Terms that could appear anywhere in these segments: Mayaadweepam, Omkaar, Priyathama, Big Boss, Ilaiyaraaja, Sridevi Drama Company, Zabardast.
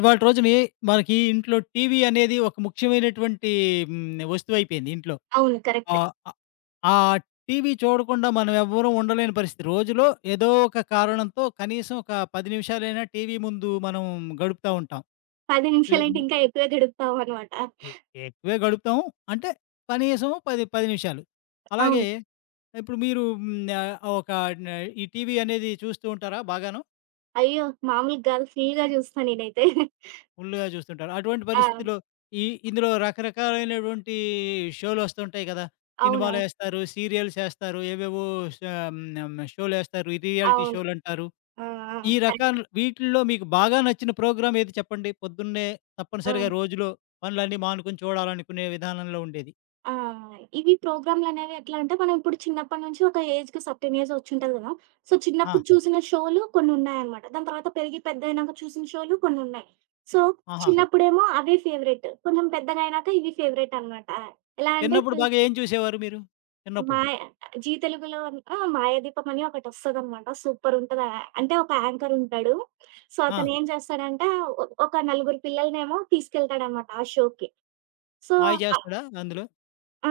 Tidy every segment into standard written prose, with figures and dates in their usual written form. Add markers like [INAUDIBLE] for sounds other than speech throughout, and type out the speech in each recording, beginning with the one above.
ఇవాళ రోజుని మనకి ఇంట్లో టీవీ అనేది ఒక ముఖ్యమైనటువంటి వస్తువయిపోయింది ఇంట్లో. అవును. కరెక్ట్. ఆహ్, ఆహ్, ఆ టీవీ చూడకుండా మనం ఎవ్వరం ఉండలేని పరిస్థితి. రోజులో ఏదో ఒక కారణంతో కనీసం ఒక 10 నిమిషాలైనా టీవీ ముందు మనం గడుపుతా ఉంటాం. 10 ఎ నిమిషాలంటే ఇంకా ఎక్కువే గడుపుతామనమాట. ఎ ఎక్కువే గడుపుతాం. అంటే కనీసం 10, 10 నిమిషాలు. అలాగే అవును. ఇప్పుడు మీరు హ్మ్, ఆహ్, ఒక న ఈ టీవీ అనేది చూస్తూ ఉంటారా బాగాను? అయ్యో! మామూలుగా గాదు. ఫుల్‌గా జూస్తా నేనైతే. ఫుల్‌గా చూస్తుంటారు. అటువంటి ఆ! పరిస్థితిలో ఈ ఇందులో రకరకాలైనటువంటి షోలు వస్తుంటాయి కదా! అవునవును. సినిమాలేస్తారు, సీరియల్సేస్తారు, ఏవేవో ష షోలేస్తారు, ఈ రియాలిటీ అవును. షోలంటారు. ఆ! ఆ! ఈ రకాల కరెక్ట్. వీటిల్లో మీకు బాగా నచ్చిన ప్రోగ్రామ్ ఏది చెప్పండి? పొద్దున్నే ఆ! తప్పనిసరిగా రోజులో పనులన్నీ మానుకొని చూడాలనుకునే విధానంలో ఉండేది. ఆ! ఇవి ప్రోగ్రామ్‌లనేవి ఎట్లా అంటే, మనం ఇప్పుడు చిన్నప్పటి నుంచి ఒక ఏజ్‌కి సర్టెన్ ఏజ్ ఒచ్చుంటది గదా! సో, చిన్నప్పుడు ఆ! చూసిన షోలు కొన్నున్నాయనమాట. దాని తర్వాత పెరిగి పెద్దయినాక చూసిన షోలు కొన్నున్నాయి. సో, ఆహా! చిన్నప్పుడేమో అవే ఫేవరెట్. కొంచెం పెద్దగయినాక ఇవి ఫేవరెట్ అనమాట. ఎలా అంటే చిన్నప్పుడు ఇప్పుడు బాగా ఏం చూసేవారు మీరు? చిన్నప్పుడు? మాయ జీ తెలుగులో ఆ! 'మాయాదీపం' అని ఒకటొస్తదనమాట. సూపరుంటది. ఆ అంటే ఒక యాంకర్ ఉంటాడు. సో, ఆ! అతనేం చేస్తాడంటే ఒక నలుగురు పిల్లలనేమో తీసుకెళ్తాడనమాట ఆ షోకి. సో మాయ ఆ! చేస్తాడా అందులో? ఆ!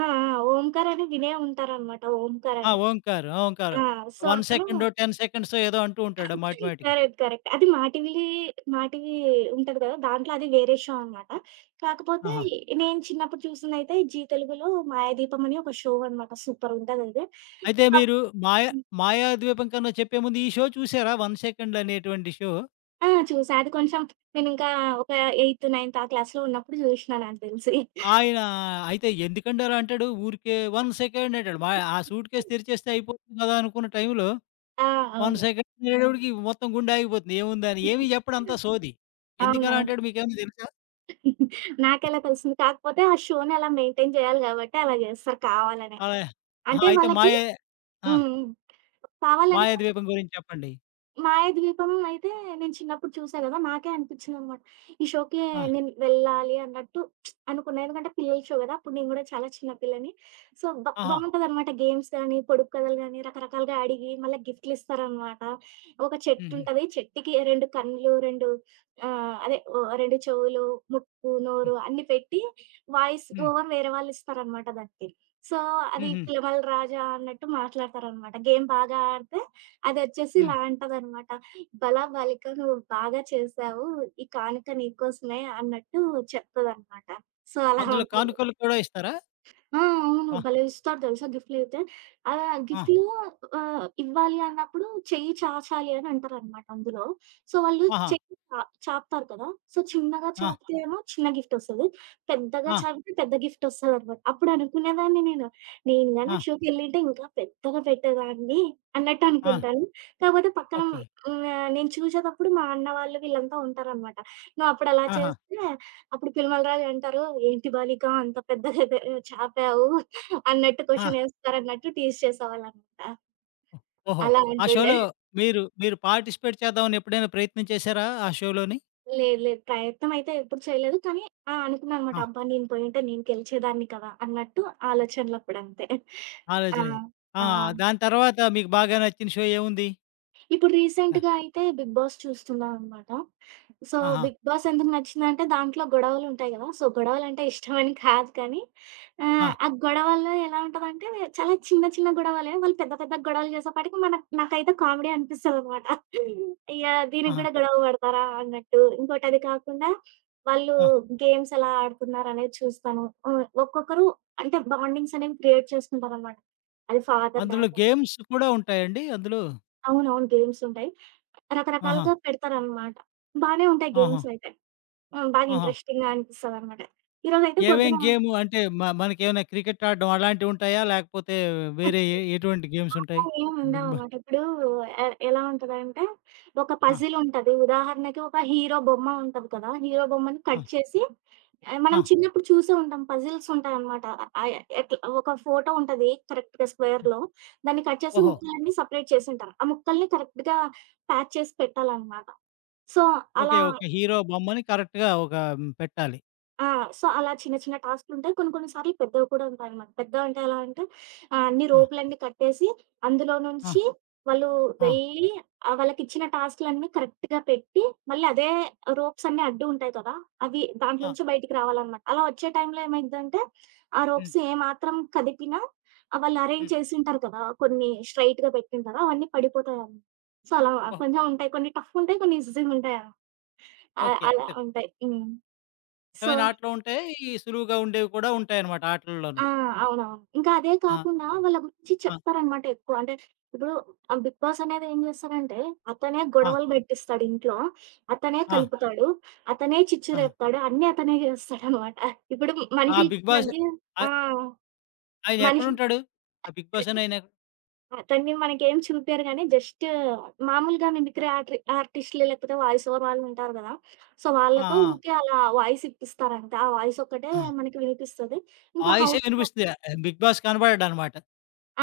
ఓంకార్ అని వినే ఉంటారనమాట. ఓంకార్ ఆ! అని. ఓంకార్, ఆ! ఓంకార్. సో, 1 అతను సెకండో, 10 సెకండ్సో ఏదో అంటూ ఉంటాడు [LAUGHS] మాటిమాటికి. కరెక్ట్. కరెక్ట్. అది మా మా టీవీ ఉంటది కదా! దాంట్లో అది వేరే షో అనమాట. కాకపోతే ఆహా! నేను చిన్నప్పుడు చూసిందైతే జీ తెలుగులో 'మాయాదీపం' అని ఒక షో అనమాట. సూపరుంటదది. అయితే మీరు మాయ 'మాయాద్వీపం' కన్నా చెప్పే ముందు ఈ షో చూసారా, 'వన్ సెకండ్' అనేటువంటి షో? ఆ! చూసా. అది కొంచెం నేనింకా ఒక ఎయిత్, నైన్త్ ఆ క్లాస్‌లో ఉన్నప్పుడు జూషినా నాకు దెలిసి. ఆయన అయితే ఎందుకండి అలా అంటాడు? ఊరికే 1 సెకండ్ అంటాడు. మా ఆ సూట్‌కేస్ తెరిచేస్తే అయిపోతుంది కదా అనుకున్న టైంలో ఆ! 1 అవును. సెకండ్ అనేటప్పటికి మొత్తం గుండె ఆగిపోతుంది. ఏముందా అని ఏమి చెప్పడు, అంతా సోది. ఎందుకలా అవునవును. అంటాడు, మీకేమైనా తెలుసా? నాకెలా తెలిసింది. కాకపోతే ఆ షోని అలా మెయింటైన్ జేయాలి గాబట్టి అలా జేస్తారు కావాలనే. అలా ఆహా! అంటే అయితే వాళ్ళకి మాయా ఆ! హ్మ్. హ్మ్. కావాలనే 'మాయాద్వీపం' గురించి చెప్పండి. మాయ ద్వీపం అయితే నేను చిన్నప్పుడు చూసా గదా! నాకే అనిపించిందనమాట. ఈ షోకే ఆ! నేను వెళ్ళాలి అన్నట్టు అనుకున్నా. ఎందుకంటే పిల్లల షో గదా! అప్పుడు నేను గూడా చాలా చిన్న పిల్లని. సో, బ ఆహా! బావుంటదనమాట గేమ్స్ గానీ, పొడుపు కథలు గానీ, రకరకాలుగా అడిగి మళ్ళా గిఫ్ట్‌లిస్తారనమాట. ఒక హుహు. చెట్టుంటది. చెట్టుకి 2 కన్నులు, 2 అదే ఓ 2 చెవులు, ముక్కు, హ్మ్. నోరు అన్నీ పెట్టి వాయిస్ హ్మ్. ఓవర్ వేరే వాళ్ళిస్తారనమాట దానికి. సో, అది హుహు. పిలమల రాజా అన్నట్టు మాట్లాడతారనమాట. గేమ్ బాగా ఆడితే అదొచ్చేసి ఇలా హ్మ్. అంటదనమాట. "భళా బాలిక నువ్వు బాగా చేశావు. ఈ కానుక నీకోసమే" అన్నట్టు చెప్తదనమాట. సో, అలా అందులో ఉంటది. కానుకలు కూడా ఇస్తారా? ఆ! అవును. ఆ! భలే ఇస్తారు తెలుసా గిఫ్ట్‌లయితే. అలా ఆ! గిఫ్ట్‌లు ఇవ్వాలి అన్నప్పుడు చెయ్యి చాచాలి అని అంటారనమాట అందులో. సో, వాళ్ళు ఆహా! చెయ్యి చాపుతారు కదా! సో, చిన్నగా ఆ! చాపితే ఏమో చిన్న గిఫ్టొస్తది. పెద్దగా ఆ! చాపితే పెద్ద గిఫ్టొస్తదనమాట. అప్పుడు అనుకునేదాన్ని నేను, నేను గాని ఆ ఆ! షోకెళ్ళింటే ఇంకా పెద్దగా పెట్టేదాన్ని అన్నట్టు ఆ! అనుకుంటాను. కాకపోతే పక్కన ఓకే. హ్మ్, నేను చూసేటప్పుడు మా అన్న వాళ్ళు వీళ్ళంతా ఉంటారనమాట. నువ్వప్పుడు అలా ఆహా! చేస్తే అప్పుడు పిలమల రాజు అంటారు, "ఏంటి బాలిక అంత పెద్దగా చాపావు" అన్నట్టు ఆ! క్వెషన్ ఏస్తారన్నట్టు టీజ్ చేసేవాళ్ళనమాట. ఓహో! అలా ఆ అంటుండే. షోలో మీరు మీరు పార్టిసిపేట్ చేద్దామని ఎప్పుడైనా ప్రయత్నం చేశారా ఆ షోలోని? లేదు, లేదు. ప్రయత్నం అయితే ఎప్పుడు చేయలేదు. కానీ ఆ! అనుకున్నాననమాట. ఆ! అబ్బా! నేను పోయుంటే నేను గెలిచేదాన్ని కదా! అన్నట్టు ఆలోచనలప్పుడంతే. ఆ! ఆలోచన ఆ! ఆ! దాని తర్వాత మీకు బాగా నచ్చిన షో ఏముంది? ఇప్పుడు ఆ! రీసెంట్‌గా అయితే 'బిగ్ బాస్' చూస్తున్నాననమాట. సో, ఆహా! 'బిగ్ బాస్' ఎందుకు నచ్చిందంటే దాంట్లో గొడవలుంటాయి గదా! సో, గొడవలంటే ఇష్టమని కాదు కానీ ఆ! ఆ గొడవల్లో ఎలా ఉంటదంటే చాలా చిన్న చిన్న గొడవలే. వాళ్ళు పెద్ద పెద్ద గొడవలు చేసేపాటికి మనకు నాకైతే కామెడీ అనిపిస్తదనమాట. యాహ్! దీనికి ఆహా! గూడా గొడవ పడతారా అన్నట్టు. ఇంకోటది కాకుండా వాళ్ళు ఆ! గేమ్స్ ఎలా ఆడుతున్నారనేది చూస్తాను. ఒక్కొక్కరు అంటే బాండింగ్స్ అనేవి క్రియేట్ చేసుకుంటారనమాట. అది ఫాదర్ అందులో డాటర్ గేమ్స్ కూడా ఉంటాయండి అందులో? అవునవును. గేమ్సుంటాయి. ఆహా! రకరకాలుగా పెడతారనమాట. బానే ఉంటాయి ఆహా! గేమ్సయితే. హ్మ్. బాగా ఆహా! ఇంట్రెస్టింగ్‌గా అనిపిస్తదనమాట. ఈరోజైతే ఏమేం పొద్దున గేమ్ అంటే మనకేమైనా క్రికెట్ ఆడడం అలాంటివుంటాయా? లేకపోతే వేరే [LAUGHS] ఎటువంటి గేమ్స్ అలా ఉంటాయి? ఏం బిగ్ బా ఉండవనమాట. ఇప్పుడు ఎలా ఉంటదంటే, ఒక ఆ! పజిలుంటది. ఉదాహరణకి ఒక హీరో బొమ్మ ఉంటది కదా! హీరో బొమ్మని ఆ! కట్ చేసి ఆ! మనం చిన్నప్పుడు చూసే ఉంటాం. పజిల్సుంటాయనమాట. ఆహ్, ఎట్లా ఒక ఫోటో ఉంటది కరెక్ట్‌గా స్క్వేర్‌లో. దాన్ని కట్ చేసి ఓహో! ముక్కలన్నీ సెపరేట్ చేసుంటారు. ఆ ముక్కల్ని కరెక్ట్‌గా ప్యాక్ చేసి పెట్టాలనమాట. So, okay. అలా ఓకే. హీరో బొమ్మని కరెక్ట్‌గా ఒక పెట్టాలి. ఆ! సో, అలా చిన్న చిన్న టాస్కులుంటాయి. కొన్ని కొన్ని సార్లు పెద్దవి కూడా ఉంటాయనమాట. పెద్దవంటే ఎలా అంటే అన్ని ఆ! రోపులన్నీ కట్టేసి, అందులో ఆ! నుంచి వాళ్ళు ఆ! వెళ్ళి వాళ్ళకిచ్చిన టాస్కులన్నీ కరెక్ట్‌గా పెట్టి, మళ్ళీ అదే రోప్స్ అన్నీ అడ్డు ఉంటాయి కదా! అవి దాంట్లో ఆ! నుంచి బయటికి రావాలనమాట. అలా వచ్చే టైంలో ఏమైద్దంటే, ఆ హ్మ్. రోప్స్ ఏమాత్రం కదిపినా వాళ్ళు అరేంజ్ హ్మ్. చేసుంటారు కదా! కొన్ని స్ట్రెయిట్‌గా పెట్టుంటారు. అవన్నీ పడిపోతాయనమాట. సో, అలా ఓహ్! కొంచెం ఉంటాయి. కొన్ని టఫ్ ఉంటాయి. కొన్ని ఈజీగుంటాయనమాట. ఓకే. అలా అంటే ఉంటాయి. హ్మ్. సో కష్టమైన ఆటలు ఉంటాయి. ఈ సులువుగా ఉండేవి కూడా ఉంటాయన్నమాట ఆ! ఆటల్లోను. అవునవును. ఇంకా అదే ఆ! కాకుండా వాళ్ళ గురించి ఆ! చెప్తారనమాట ఎక్కువ. అంటే ఇప్పుడు ఆ 'బిగ్ బాస్' అనేది ఏం చేస్తారంటే అతనే ఆ! గొడవలు పెట్టిస్తాడు ఇంట్లో. అతనే ఆ! కలుపుతాడు. అతనే చిచ్చు ఆ! రేపుతాడు. అన్నీ అతనే చేస్తాడనమాట. ఇప్పుడు ఆ మనుషుల 'బిగ్ బాస్' మధ్య ఆ! ఆహ్, ఆయన మనిషి ఎక్కడుంటాడు? ఆ 'బిగ్ బాస్' అని ఆయన ఎక్కడ- అతన్ని మనకేం చూపియరు గానీ జస్ట్ మామూలుగా మిమిక్రీ ఆర్టిస్టులు లేకపోతే వాయిస్ ఓవర్ వాళ్ళు ఉంటారు గదా! సో, ఆ! వాళ్ళతో ఆ! ఊకే అలా వాయిస్ ఇప్పిస్తారంట. ఆ వాయిస్ ఒక్కటే ఆ! మనకి వినిపిస్తది. ఇంకా వాయిసే హౌస్‌లో వినిపిస్తుంది. 'బిగ్ బాస్' కనపడడనమాట.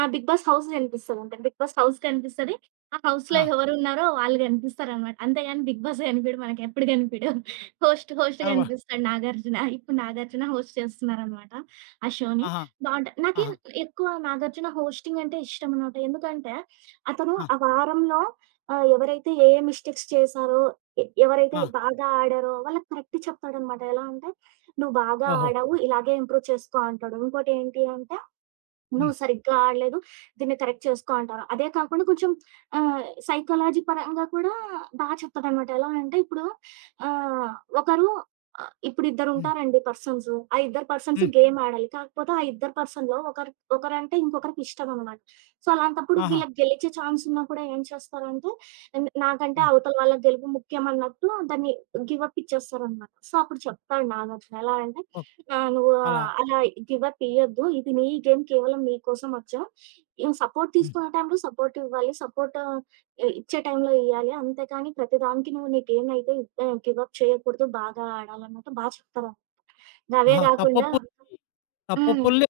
ఆ! 'బిగ్ బాస్' హౌస్ గనిపిస్తదంతే. 'బిగ్ బాస్' హౌస్ కనిపిస్తది. ఆ హౌస్‌లో ఆ! ఎవరున్నారో వాళ్ళు గనిపిస్తారనమాట. అంతేగాని 'బిగ్ బాస్' గనిపీడు మనకెప్పుడు గనిపీడు. హోస్ట్ హోస్ట్ కనబ గనిపిస్తాడు 'నాగార్జున.' ఇప్పుడు 'నాగార్జున' హోస్ట్ చేస్తున్నారనమాట ఆ షోని. ఆహా! బావుంటది. నాకి ఆహా! ఎక్కువ నాగార్జున హోస్టింగ్ అంటే ఇష్టమనమాట. ఎందుకంటే అతను ఆ! ఆ వారంలో ఎవరైతే ఏ మిస్టేక్స్ చేశారో, ఎవరైతే ఆ! బాగా ఆడారో వాళ్ళకి కరెక్ట్ చెప్తాడనమాట. ఎలా అంటే, "నువ్వు బాగా ఓహో! ఆడావు. ఇలాగే ఇంప్రూవ్ చేసుకో" అంటాడు. ఇంకోటేంటి అంటే నువ్వు హ్మ్. సరిగ్గా ఆడలేదు. దీన్ని కరెక్ట్ చేసుకో అంటారు. అదే కాకుండా కొంచెం సైకాలజీ పరంగా కూడా బా చెప్తాడనమాట. ఎలా అంటే ఇప్పుడు ఆహ్, ఒకరు ఇప్పుడు హ్మ్. ఇద్దరుంటారండి పర్సన్స్. ఆ ఇద్దరు పర్సన్స్ హ్మ్. గేమ్ ఆడాలి. కాకపోతే ఆ ఇద్దరు పర్సన్‌లో ఒకరు ఒకరంటే ఇంకొకరికి ఇష్టమనమాట. సో, అలాంటప్పుడు ఆహా! వీళ్ళకి గెలిచే ఛాన్స్ ఉన్నా కూడా ఏం చేస్తారంటే నాకంటే ఆ! అవతల వాళ్ళ గెలుపు ముఖ్యం అన్నట్టు దాన్ని గివ్ అప్ ఇచ్చేస్తారనమాట. సో, అప్పుడు చెప్తాడు నాగార్జున. ఎలా అంటే ఓహ్! ఆ! నువ్వు అలా అలా గివ్ అప్ ఇయ్యొద్దు. ఇది నీ గేమ్ కేవలం నీ కోసం వచ్చావు. నువ్వు సపోర్ట్ హ్మ్. తీసుకునే టైంలో సపోర్ట్ ఇవ్వాలి. సపోర్ట్ ఇచ్చే టైంలో ఇయ్యాలి. అంతేకాని ప్రతిదానికి నువ్వు నీ గేమ్ అయితే గివ్ అప్ చేయకూడదు. బాగా ఆడాలన్నట్టు బా చెప్తారు. అవే ఆహా! గాకుండా హ్మ్. తప్పొప్పుల్ని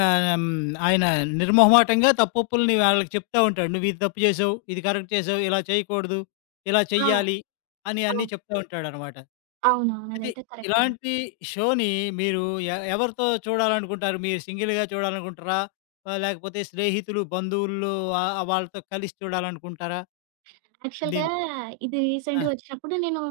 ఆహ్, హ్మ్. ఆయన నిర్మొహమాటంగా తప్పొప్పుల్ని వాళ్ళకి చెప్తా ఉంటాడు. "నువ్వు ఇది తప్పు చేసావు, ఇది కరెక్ట్ చేసావు, ఇలా చేయకూడదు, ఇలా ఆ! చెయ్యాలి" అని అన్నీ అవును. చెప్తా ఉంటాడనమాట. అవునవును. అయితే అదైతే కరెక్ట్ అను ఇలాంటి షోని మీరు ఎవరితో చూడాలనుకుంటారు? మీరు సింగిల్‌గా చూడాలనుకుంటారా? లేకపోతే స్నేహితులు, బంధువులు, వాళ్ళతో కలిసి చూడాలనుకుంటారా? యాక్చువల్‌గా దీన్ని ఇది ఆ! రీసెంట్‌గా వచ్చినప్పుడు నేను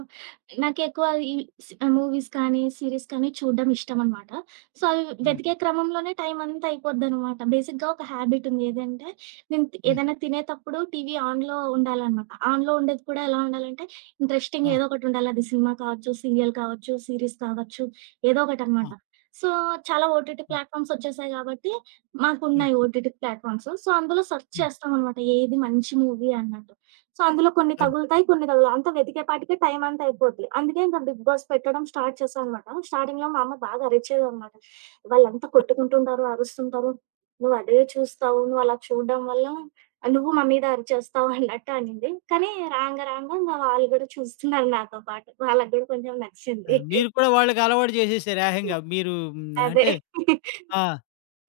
నాకెక్కువ ఈ స్ మూవీస్ కానీ, సీరీస్ కానీ చూడ్డం ఇష్టమనమాట. సో, అవి హ్మ్. వెతికే క్రమంలోనే టైమంతా అయిపోద్దనమాట. బేసిక్‌గా ఒక హ్యాబిటుంది. ఏదంటే నేను హ్మ్. ఏదైనా తినేతప్పుడు టీవీ ఆన్‌లో ఉండాలనమాట. ఆన్‌లో ఉండేది కూడా ఎలా ఉండాలంటే ఇంట్రెస్టింగ్ ఆ! ఏదో ఒకటుండాలి. అది సినిమా కావచ్చు, సీరియల్ కావచ్చు, సీరీస్ కావచ్చు, ఏదో ఆ! ఒకటనమాట. సో, చాలా ఓటీటీ హ్మ్. ప్లాట్‌ఫామ్స్ వచ్చేసాయి కాబట్టి, హ్మ్. మాకున్నాయి ఓటీటీ ప్లాట్‌ఫామ్స్. సో, అందులో సెర్చ్ హ్మ్. చేస్తామనమాట. ఏది మంచి మూవీ అన్నట్టు. సో, అందులో కొన్ని అది. తగులుతాయి, కొన్ని తగలవు. అంతా వెతికేపాటికే టైం అంతా అయిపోద్ది. అందుకే ఇంక బిగ్ బాస్ పెట్టడం స్టార్ట్ చేశాననమాట. స్టార్టింగ్‌లో మా అమ్మ బాగా అరిచేదనమాట. వాళ్ళంతా కొట్టుకుంటుంటారు, అరుస్తుంటారు. "నువ్వు అదే చూస్తావు, నువ్వు అలా చూడడం వల్ల నువ్వు మా మీద అరిచేస్తావు" అన్నట్టు అనింది. కానీ రాంగా రాంగా ఇంగ వాళ్ళు గూడా చూస్తున్నారు నాతో పాటు. వాళ్ళకి గూడా కొంచెం ఆ, నచ్చింది. మీరు కూడా వాళ్ళకి అలవాటు చేసేసారు ఏకంగా. మీరు హ్మ్. అదే. అంటే ఆ!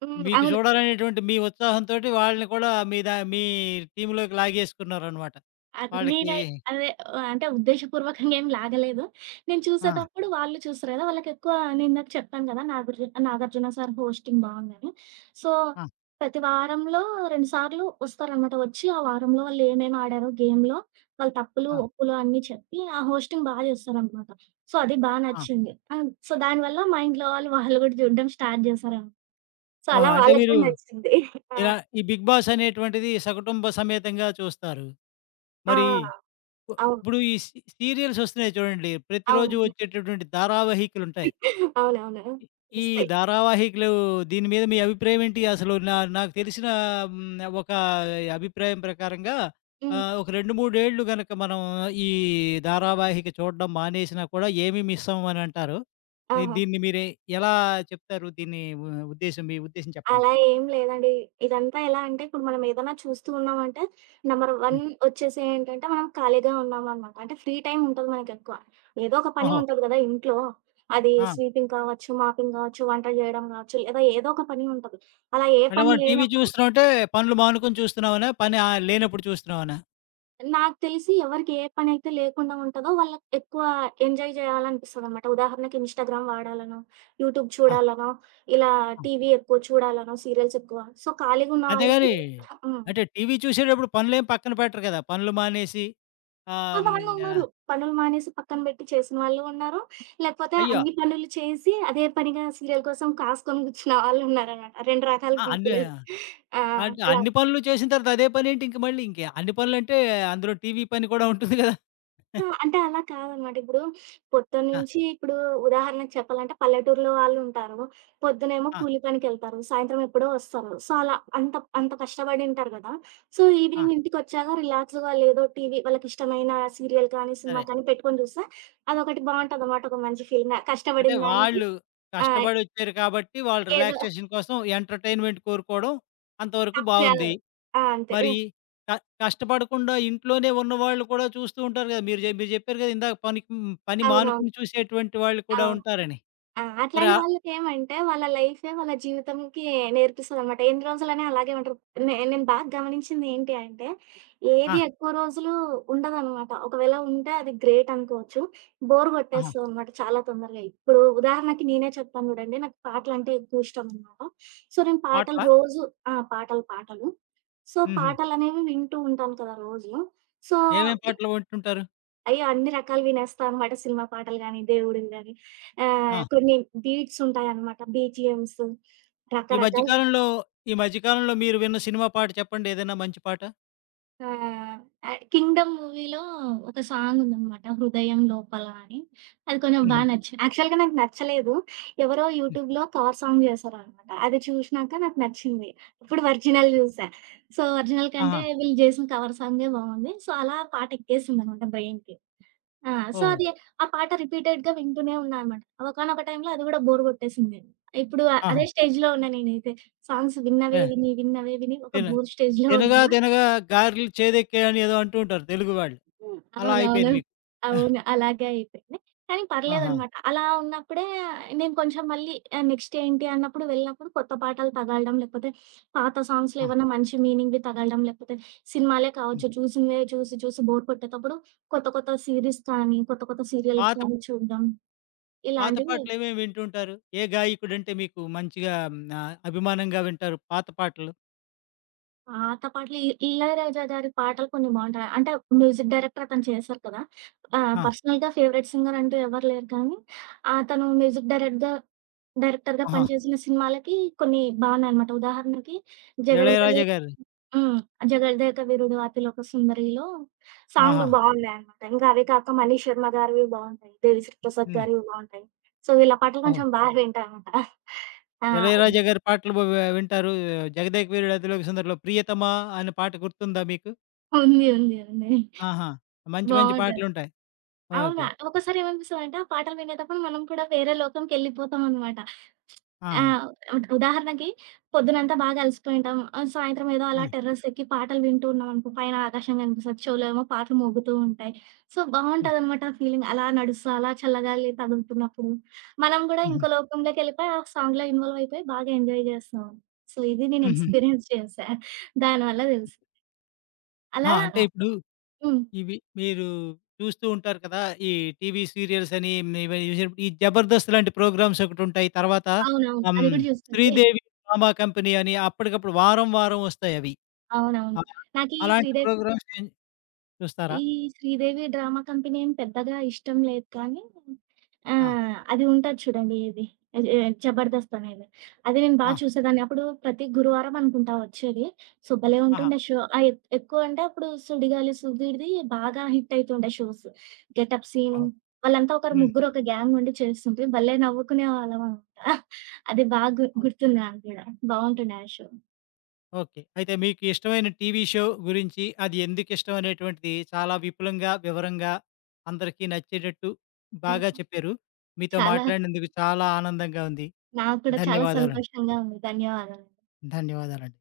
హ్మ్. మీకు అవును. చూడాలనేటువంటి మీ ఉత్సాహంతోటి వాళ్ళని కూడా మీ టీమ్‌లోకి లాగేసుకున్నారనమాట. అది వాళ్ళకి నేనై అదే అంటే ఉద్దేశపూర్వకంగా ఏం లాగలేదు. నేను ఆ! చూసేతప్పుడు వాళ్ళు చూస్తారు కదా! వాళ్ళకెక్కువ నేనిందాక చెప్పాను కదా! నాగార్జు 'నాగార్జున సార్' హోస్టింగ్ బాగుందని. సో, ఆ! ప్రతి వారంలో 2 సార్లు వస్తారనమాట. వచ్చి ఆ వారంలో వాళ్ళేమేమి ఆడారో గేమ్‌లో, వాళ్ళ తప్పులు, ఆ! ఒప్పులు అన్నీ చెప్పి ఆ హోస్టింగ్ బా చేస్తారనమాట. సో, అది బా ఆ! నచ్చింది. సో, దానివల్ల మా ఇంట్లో వాళ్ళు, వాళ్ళు కూడా చూడడం స్టార్ట్ చేశారనమాట. సో, ఓహో! అలా అంటే వాళ్ళకి మీరు కూడా నచ్చింది. ఆ! ఇలా ఈ 'బిగ్ బాస్' అనేటువంటిది సకుటుంబ సమేతంగా చూస్తారు. ఆ! మరి అవును. ఇప్పుడు ఈ సీరియల్స్ వస్తున్నాయి చూడండి. ప్రతిరోజు అవును. వచ్చేటటువంటి ధారావాహికలుంటాయి. అవునవును. ఈ ఈ వస్తాయి. ధారావాహికలు, దీని మీద మీ అభిప్రాయం ఏంటి? అసలు నాకు తెలిసిన ఒక అభిప్రాయం ప్రకారంగా, హ్మ్. ఒక 2, 3 ఏళ్ళు గనక మనం ఈ ధారావాహిక చూడడం మానేసినా కూడా ఏమి మిస్ అవ్వమనంటారు. ఆహా! దీన్ని మీరే ఎలా చెప్తారు? దీన్ని ఉద్దేశ్యం, మీ ఉద్దేశ్యం చెప్పండి. అలా ఏం లేదండి. ఇదంతా ఎలా అంటే ఇప్పుడు మనం ఏదైనా చూస్తూ ఉన్నామంటే నంబర్ 1 హ్మ్. వచ్చేసి ఏంటంటే మనం ఖాళీగా ఉన్నామనమాట. అంటే ఫ్రీ టైమ్ ఉంటది మనకెక్కువ. ఏదో ఒక పని ఓహో! ఉంటది గదా ఇంట్లో. అది ఆ! స్వీపింగ్ కావచ్చు, మాపింగ్ కావచ్చు, వంటలు జేయడం గావచ్చు, లేదా ఏదో ఒక పని ఉంటది. అలా ఏ అంటే పని మనం టీవీ లేనప్పుడు చూస్తున్నాం అంటే పనులు మానుకొని చూస్తున్నామనా? పని లేనప్పుడు చూస్తున్నామనా? నాకు తెలిసి ఎవరికి ఏ పనైతే లేకుండా ఉంటదో వాళ్ళకి ఎక్కువ ఎంజాయ్ జేయాలనిపిస్తదనమాట. ఉదాహరణకి ఇన్‌స్టాగ్రామ్ వాడాలనో, యూట్యూబ్ ఆ! చూడాలనో, ఇలా ఆ! టీవీ ఎక్కువ చూడాలనో, సీరియల్స్ ఎక్కువ. సో, ఖాళీగా ఉన్న వాళ్ళకి అంతేగాని హ్మ్. అంటే టీవీ చూసేటప్పుడు పనులేం పక్కన పెట్టరు కదా! పనులు మానేసి ఆమ్, ఆ! హ్మ్. కొంతమందున్నారు. పనులు మానేసి పక్కన బెట్టి చేసిన వాళ్ళు ఉన్నారు. లేకపోతే అయ్యో! అన్ని పనులు చేసి అదే పనిగా సీరియల్ కోసం కాసుకొని కూర్చున్న వాళ్ళున్నారనమాట. 2 రకాల ఆ! అన్ని పీపులు. ఆ! అంటే అలా. అన్ని పనులు చేసిన తర్వాత అదే పనేంటి ఇంక మళ్ళీ? ఇంక అన్ని పనులంటే అందులో టీవీ పని కూడా ఉంటుంది గదా! ఆ! అంటే అలా కాదనమాట. ఇప్పుడు ఆ! పొద్దున్నుంచి ఇప్పుడు ఉదాహరణకు చెప్పాలంటే పల్లెటూరులో వాళ్ళుంటారు. పొద్దునేమో ఆ! కూలి పనికెళ్తారు. సాయంత్రం ఎప్పుడో వస్తారు. సో, అలా అంత అంత కష్టపడింటారు గదా! సో, ఆ! ఈవినింగ్ ఇంటికొచ్చాక రిలాక్స్‌గా వాళ్ళేదో టీవీ వాళ్ళకిష్టమైన సీరియల్ కానీ, సినిమా సరే. కానీ పెట్టుకొని చూస్తే అదొకటి ఆ! బావుంటదనమాట. ఒక మంచి ఫీలింగ్. అంటే కష్టపడిన దానికి వాళ్ళు ఆ! కష్టపడొచ్చారు కాబట్టి వాళ్ళు ఏదో రిలాక్సేషన్ కోసం ఎంటర్‌టైన్‌మెంట్ కోరుకోవడం అంతవరకు తప్పు గాదు. బావుంది. ఆ! అంతే. మరి క కష్టపడకుండా ఇంట్లోనే ఉన్నవాళ్ళు కూడా చూస్తూ ఉంటారు గదా! మీరు జెప్పారు గదా, ఇందాక పనికి పని అవునవును. మానుకుని చూసేటువంటి వాళ్ళు కూడా అవును. ఉంటారని. ఆ! మరి అట్లాంటి ఆ వాళ్ళకేమంటే వాళ్ళ లైఫే వాళ్ళ జీవితంకి నేర్పిస్తదనమాట. ఎన్ని రోజులని అలాగే ఉంటారు. నేను బాగా గమనించింది ఏంటి అంటే, ఆ! ఏది ఎక్కువ రోజులు ఉండదనమాట. ఒకవేళ ఉంటే అది గ్రేట్ అనుకోవచ్చు. బోర్ ఆహా! కొట్టేస్తదనమాట చాలా తొందరగా. ఇప్పుడు ఉదాహరణకి నేనే చెప్తాను చూడండి. నాకు పాటలంటే ఎక్కువ ఇష్టమనమాట. సో, నేను పాటలు పాటలా? రోజు ఆ! పాటలు, పాటలు. సో, హుహు. పాటలనేవి వింటూ ఉంటాను కదా రోజు. సో ఏమేం పాటలు వింటుంటారు? అయ్యో! అన్ని రకాలు వినేస్తా అనమాట. సినిమా పాటలు గాని, దేవుడివి గాని. ఆ! కొన్ని బీట్స్ ఉంటాయనమాట. బీజీఎమ్స్ ఈ మధ్య రకరకాల కాలంలో, ఈ మధ్య కాలంలో మీరు విన్న సినిమా పాట చెప్పండి ఏదైనా మంచి పాట? ఆ! 'కింగ్డమ్' మూవీలో ఒక సాంగ్ ఉందనమాట 'హృదయం లోపల' అని. అది కొంచెం బా హుహు. నచ్చింది. యాక్చువల్‌గా నాకు నచ్చలేదు. ఎవరో హ్మ్. యూట్యూబ్‌లో కవర్ సాంగ్ చేశారనమాట. అది చూసినాక నాకు నచ్చింది. అప్పుడు ఒరిజినల్ చూసా. సో, ఒరిజినల్ ఆహా! కంటే వీళ్ళు చేసిన కవర్ సాంగే బావుంది. సో, అలా పాట ఎక్కేసిందనమాట బ్రెయిన్‌కి. ఆ! సో, ఓహో! అది ఆ పాట రిపీటెడ్‌గా వింటూనే ఉన్నా అనమాట. ఒకానొక టైంలో అది గూడా బోర్ గొట్టేసింది. ఇప్పుడు ఆహా! అదే స్టేజ్‌లో ఉన్నా నేనైతే. సాంగ్స్ విన్నవే ఏ విని, విన్నవే విని ఒక తిన బోర్ స్టేజ్‌లో 'తినగా ఉన్నా. తినగా గారెలు చేదెక్కాయి' అని ఏదో అంటూ ఉంటారు తెలుగు వాళ్ళు. హ్మ్. అలా అవునవును. అయిపోయింది మీకు. ఆహ్, అవును. అలాగే అయిపోయింది. కానీ ఆహా! పర్లేదనమాట. అలా ఉన్నప్పుడే నేను కొంచెం మళ్ళీ నెక్స్ట్ ఏంటి అన్నప్పుడు వెళ్ళినప్పుడు కొత్త పాటలు తగలడం, లేకపోతే పాత సాంగ్స్‌లో ఆ! ఏమన్నా మంచి మీనింగ్‌వి తగలడం, లేకపోతే సినిమాలే హ్మ్. కావచ్చు చూసినవే చూసి చూసి బోర్ కొట్టేటప్పుడు కొత్త కొత్త సీరీస్ కానీ, కొత్త కొత్త సీరియల్స్ పాత కానీ చూడడం. పాత ఇలాంటివి పాటలేమేమి వింటూ ఉంటారు? ఏ గాయకుడంటే మీకు మంచిగా అభిమానంగా వింటారు పాత పాటలు? పాత పాటలు ఇళయరాజా గారి పాటలు కొన్ని బావుంటాయి. అంటే మ్యూజిక్ డైరెక్టర్ అతను చేశారు కదా! ఆ! పర్సనల్‌గా ఫేవరెట్ సింగర్ అంటూ ఎవరు లేరు కానీ, అతను మ్యూజిక్ డైరెక్టర్‌గా ఆహా! పనిచేసిన సినిమాలకి కొన్ని బావున్నాయనమాట. ఉదాహరణకి 'జగదేక వీ' 'ఇళయరాజా' గారు. హ్మ్. 'జగదేక వీరుడు అతిలోక సుందరి'లో ఆహా! సాంగులు బావున్నాయనమాట. ఇంకా అవే కాక మనీష్ శర్మ గారివి బావుంటాయి. దేవిశ్రీ ప్రసాద్ హ్మ్. గారివి బావుంటాయి. సో, వీళ్ళ పాటలు ఓహో! కొంచెం బాగా వింటా అనమాట. ఆ! అవునా? 'ఇళయరాజా' గారి పాటలు వింటారు. 'జగదేక వీరుడు అతిలోక సుందరి'లో 'ప్రియతమా' అనే పాట గుర్తుందా మీకు? ఉంది. ఉంది. ఉంది. ఆహా! మంచి మంచి బావుంటది. పాటలుంటాయి. అవునా! ఓకే. ఒక్కోసారి ఏమనిపిస్తదంటే, ఆ పాటలు వినేటప్పుడు మనం కూడా వేరే లోకంకెళ్ళిపోతామనమాట. ఆహా! ఆహ్, ఉదాహరణకి పొద్దునంతా బాగా అలసిపోయుంటాం. సాయంత్రం ఏదో అలా ఆ! టెర్రస్ ఎక్కి పాటలు వింటూ ఉన్నామనుకో, పైన ఆకాశం కనిపిస్తది. చెవులో ఏమో పాటలు మోగుతూ ఉంటాయి. సో, హ్మ్. బావుంటదనమాట ఆ ఫీలింగ్. అలా నడుస్తూ, అలా చల్లగాలి తగులుతున్నప్పుడు. మనం కూడా హుహు. ఇంకో లోకంలోకెళ్ళిపోయి, ఆ సాంగ్‌లో ఇన్వాల్వ్ అయిపోయి బాగా ఎంజాయ్ చేస్తాం. సో, ఇది నేను హుహు. ఎక్స్‌పీరియన్స్ చేశా. దానివల్ల తెలుసు. ఆ! అలా అంటే ఆ! ఇప్పుడు హ్మ్. ఇవి మీరు చూస్తూ ఉంటారు కదా! ఈ టీవీ సీరియల్స్ అని, ఇవి చూసినప్పుడు ఈ 'జబర్దస్త్' లాంటి ప్రోగ్రామ్స్ ఒకటుంటాయి. తర్వాత అవునవును. హ్మ్. అది కూడా చూసుకుంటే 'శ్రీదేవి డ్రామా కంపెనీ' అని అప్పటికప్పుడు వారం వారం వస్తాయవి. అవునవును. ఆ! నాకీ అలాంటి శ్రీదేవి ప్రోగ్రామ్స్ ఏం చూస్తారా? ఈ 'శ్రీదేవి డ్రామా కంపెనీ' ఏం పెద్దగా ఇష్టం లేదు కానీ, ఆ! అది ఉంటది చూడండి ఏది అది 'జబర్దస్త్' అనేది. అది నేను బా ఆ! చూసేదాన్ని. అప్పుడు ప్రతి గురువారం అనుకుంటా వచ్చేది. సో, భలే ఆహా! ఉంటుండే షో. ఎక్కువంటే అప్పుడు 'సుడిగాలి సుధీర్‌ది' బాగా హిట్ అయితుండే షోస్. గెటప్ సీను ఓహో! వాళ్ళంతా ఒకరు హ్మ్. ముగ్గురు ఒక గ్యాంగ్ ఉండి చేస్తుంటే భలే నవ్వుకునేవాళ్ళం అన్నమాట. అది బాగా గుర్తుంది నాకు గూడా. బావుంటుండే ఆ షో. ఓకే. అయితే మీకు ఇష్టమైన టీవీ షో గురించి, అది ఎందుకిష్టం అనేటువంటిది చాలా విపులంగా, వివరంగా, అందరికీ నచ్చేటట్టు హ్మ్. బాగా చెప్పారు. మీతో చాలా మాట్లాడినందుకు చాలా ఆనందంగా ఉంది. నాకు కూడా చాలా ధన్యవాదాలండి. సంతోషంగా ఉంది. ధన్యవాదాలు. ధన్యవాదాలండి.